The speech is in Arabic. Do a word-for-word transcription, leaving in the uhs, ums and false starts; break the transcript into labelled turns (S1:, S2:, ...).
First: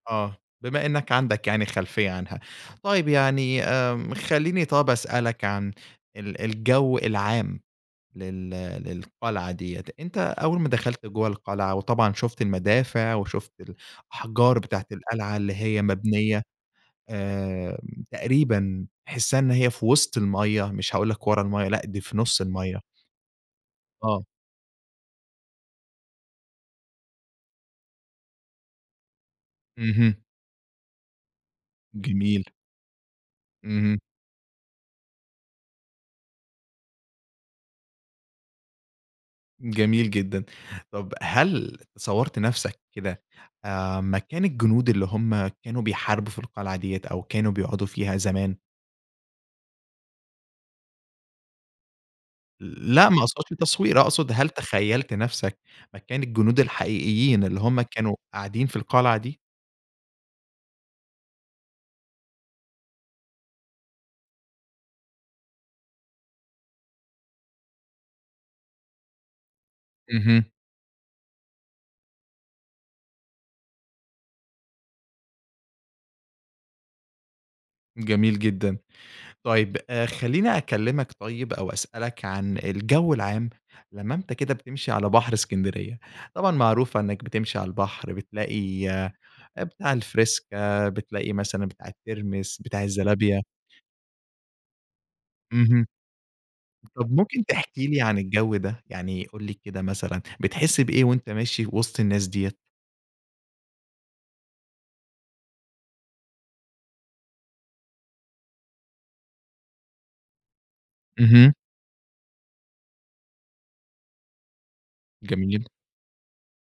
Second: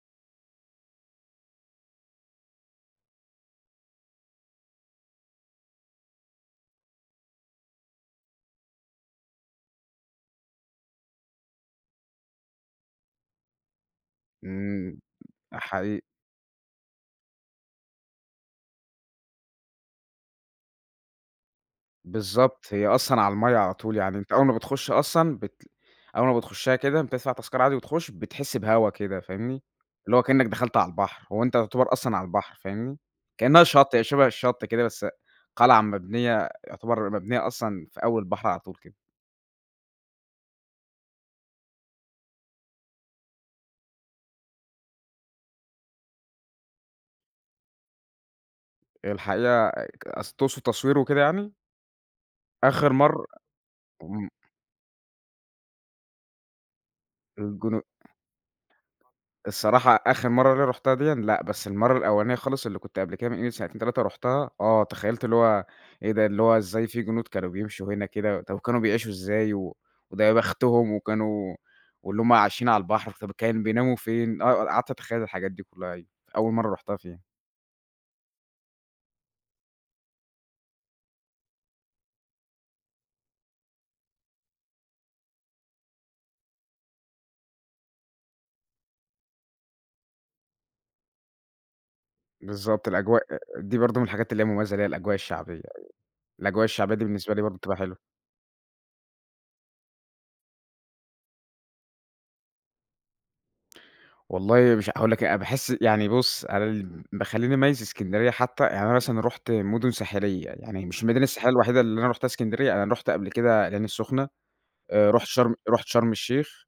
S1: آه، بما إنّك عندك يعني خلفية عنها، طيب يعني آمم خلّيني طَب أسألك عن ال الجو العام لل للقلعة ديّة، أنت أول ما دخلت جُوّه القلعة وطبعًا شُفت المدافع، وشُفت الأحجار بتاعة
S2: إمم،
S1: القلعة اللي هي
S2: حقيقي.
S1: مبنية آآ تقريبًا تحسّها إنّ هي في وسط المَيّة مش هاقول لك ورا المَيّة، لأ دي في نُص
S2: بالضبط،
S1: المَيّة.
S2: هي أصلًا على المَيّة على طول، يعني
S1: آه.
S2: أنت أول ما بتخش أصلًا بت أول ما بتخشها كده بتدفع تذكرة عادي وتخش، بتحس بهوا كده فاهمني؟
S1: اهم.
S2: اللي هو كإنك دخلت عالبحر، هُوأنت يُعتبر أصلًا
S1: جميل.
S2: عالبحر، فاهمني؟ كإنَّها شطّ،
S1: اهم.
S2: هي شبه الشطّ كده بس، قلعة مبنية يعتبر مبنية أصلًا في أول البحر على طول كده.
S1: جميل جدًا. طَب هل صَوّرت نفْسك كده، آآ مكان الجنود اللي هُم كانوا بيحاربوا في القلعة ديّة، أو كانوا بيقعدوا فيها زمان؟
S2: الحقيقة ك أص تُقصُد تصوير وكده يعني؟ آخر
S1: لأ
S2: مَر
S1: ما أقصُدش تصوير،
S2: إمم
S1: أقصُد هل تخيّلت نفْسك مكان الجنود الحقيقيين، اللي
S2: الجُنُ
S1: هُم كانوا قاعدين في القلعة دي؟
S2: الصراحة آخر مَرّة اللي رُحتها ديًا لأ، بس المَرّة الأولانية خالص اللي كنت قبل كده من قيمة سنتين تلاتة رُحتها، آه تَخيّلت اللي هُو إيه ده اللي هُو إزاي في جنود كانوا بيمشوا هنا كده! طب كانوا بيعيشوا إزاي! و وده يا
S1: اهم.
S2: بختُهم وكانوا واللي هُم عايشين على البحر، طب كان بيناموا فين؟ آه ق قعدت أتخيّل الحاجات دي كلّها أيوه، أول مَرّة رُحتها فيها.
S1: جميل جدًا. طيب آآ خلّيني أكلّمك طيب أو أسألك عن الجو العام، لمّا أنت كده بتمشي على بحر إسكندرية، طبعًا معروفة إنّك بتمشي على البحر بتلاقي، بتاع الفِرِيسكا، بتلاقي مثلًا بتاع الترمس بتاع
S2: بالضبط، الأجواء
S1: الزلابية
S2: دي برضه من الحاجات اللي هي مميزة ليها الأجواء الشعبية أيوه،
S1: اهم.
S2: الأجواء الشعبية دي
S1: طب
S2: بالنسبة لي
S1: ممكن
S2: برضه بتبقى
S1: تحكي
S2: حلوة.
S1: لي عن الجو ده؟ يعني قُل لي كده مثلًا، بتحس بإيه، وأنت ماشي وسط الناس ديّة؟
S2: والله مش هاقول لك إيه أنا باحس يعني بُص، أنا اللي بيخلّيني أميّز إسكندرية حتّى، يعني أنا مثلًا رُحت مُدن ساحلية، يعني مش المدينة الساحلية
S1: اهم.
S2: الوحيدة اللي أنا رُحتها إسكندرية، أنا رُحت قبل كده العين السخنة آآ رُحت شرم
S1: جميل.
S2: رُحت شرم الشيخ.